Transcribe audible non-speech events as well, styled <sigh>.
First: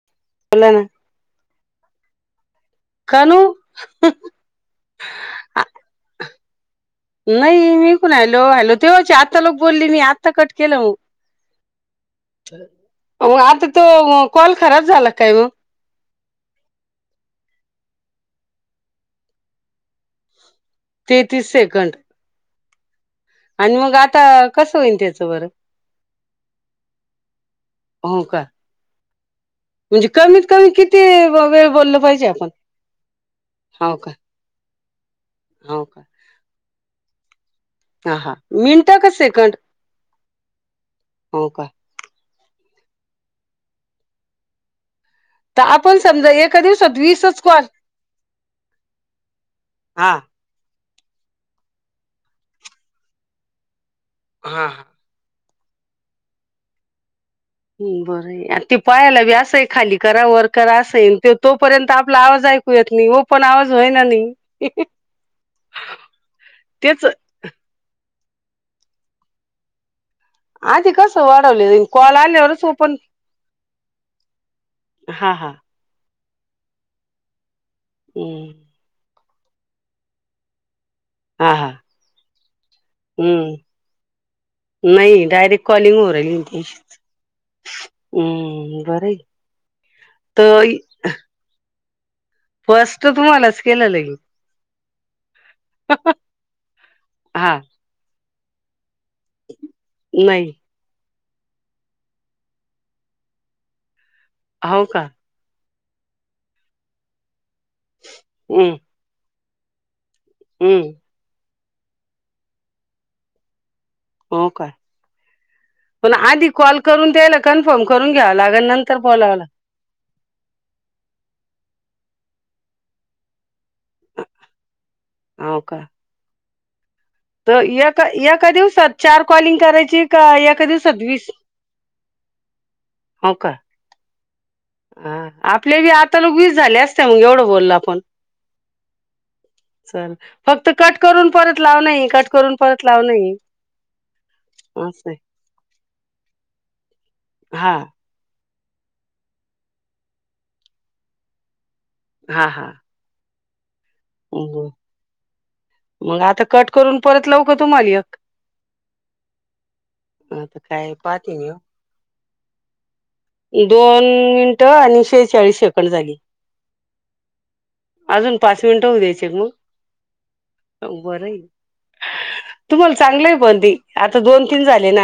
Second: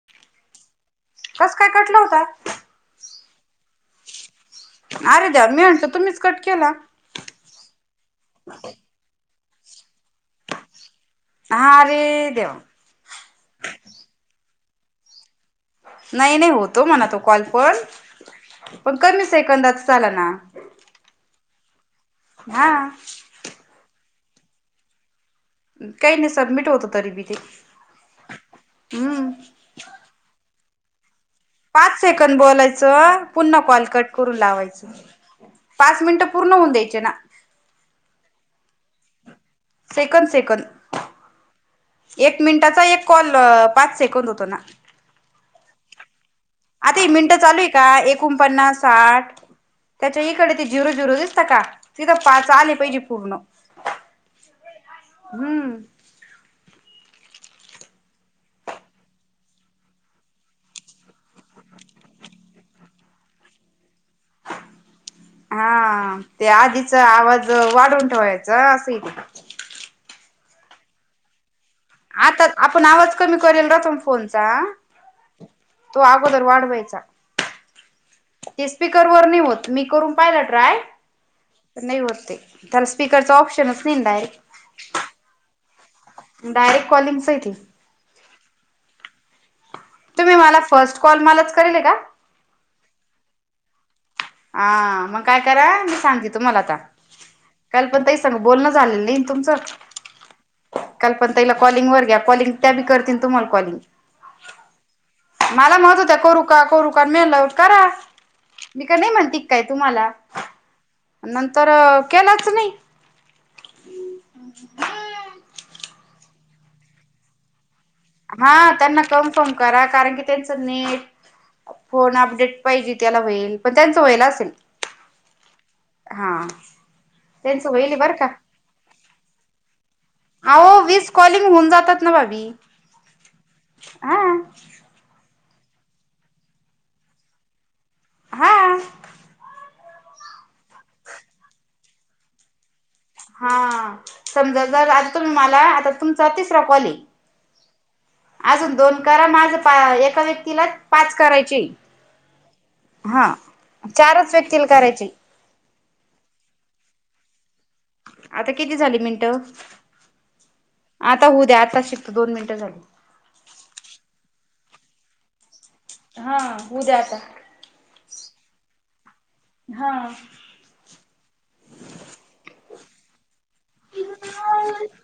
<inaudible> बोला नां! कसं काय कटलां होता? कानू. अरे देवा मी म्हटल तुम्हीच कट केला! नाही मी इकून हॅलो, हॅलो तेव्हाची आता लोक बोलली मी आ ता कट केलं हो! हा रे देवा. मं आता तो कॉल खराब झाला काय ओ. नही, नही होतो म्हणा तो कॉल पण, पण कमी सेकंदात झाला ना! तेहतीस सेकंड! हा! आणि मग आता कसं होईन त्याचं बरं. काही नाही सबमिट होत तरी बी ते, हो का हूं! म्हणजे कमीत कमी कि पाच सेकंद बोलायचं, पुन्हा कॉल हो कट का करून लावायचं हो पाच का मिनिटं पूर्ण होऊन द्यायचे ना? हा हा मिनटं का सेकंद? सेकंद सेकंद एक मिनिटाचा एक कॉल, पाच सेकंद होतो ना? तर आपण समजा एक आता ही मिनटं चालूय का? एकोणपन्नास साठ हा त्याच्या इकडं ते झिरू झिरू दिसत का? तिथं पाच आले पाहिजे, पूर्ण हा हा हम्म ह बरंय आ ते पाहायला बी असंय खाली करा वर करा असय ते तोपर्यंत आपला आवाजऐक यात नायी वो पण आवाज होय ना नायी हा ते आधीचा तेच आवाज वाढवून ठोया जा असती आधी कसं वाढवलेलय? आता आपण आवाज कमी करेल राहतो ना फोनचा? हा हा तो अगोदर वाढवायचा हम्म ते स्पीकर वर नायी होत, मी करून पाहिला ट्राय हा हा नाही होत ते त्याला स्पीकरचं ऑप्शनच नायी ना डायरेक्ट नायी डायरेक्ट कॉलिंग होऊ राहिलीना ती डायरेक्ट कॉलिंगच आहे ते. बरंय तुम्ही मला फर्स्ट कॉल मलाच करेलय का? फस्ट तुम्हालाच केलेलय आ मग काय करा, मी सांगते तुम्हाला आता हा कोणत्या ताईसंग बोलणं झालेलं नायी ना तुमचं? नाही कल्पना ताईला कॉलिंग वर घ्या, कॉलिंग त्या बी करतील तुम्हाला कॉलिंग हाव का? मला म्हणत होत्या, करु का? करु का? मी म्हणलं करा हम् मी काय नायी म्हणती का काय तुम्हाला? हम् नंतर केलाच नायी हो काय, पण आधी कॉल करून त्यायला कन्फर्म करून घ्यावं लागल हा नंतर त्यांना बोलाव लागल कन्फर्म करा कारण की, त्यांच नेट फोन अपडेट पाहिजे त्याला होईल पण त्यांचं व्हायल असेल हाव का? हा तर त्यांचं होईल एका बरं का एका दिवसात चार कॉलिंग करायची का एका आवो दिवसात वीस कॉलिंग होऊन जातात ना भाभी, हो का हा हा आपल्या बी आता लोक वीस झाले असत्याल, एवढं बोललो आपण‌ हा चल फक्त कट करून परत लावनयी कट करून परत लावनायी हा समजा, जर आ तुही मला आता तुमचा तिसरा कॉलय हा आजूक दोन करा, माझ एका व्यक्तीला पाच करायचेय. हा हा हां चारच व्यक्तीला हम्म. करायचे. मग आता कट करून परत लावू का तुम्हाला एक? आता किती झाले मिनिट आता काय आता पाहते होऊ मी हो. द्या आता शिक दोन मिनट झाली. दोन मिनिट आणि शेहचाळीस सेकंद. झाली हा उद्या आता अजून पाच मिनिट होऊ द्यायचे का मग? हा. अ बरय. तुम्हाला चांगलय पण ते आता दोन तीन झाले.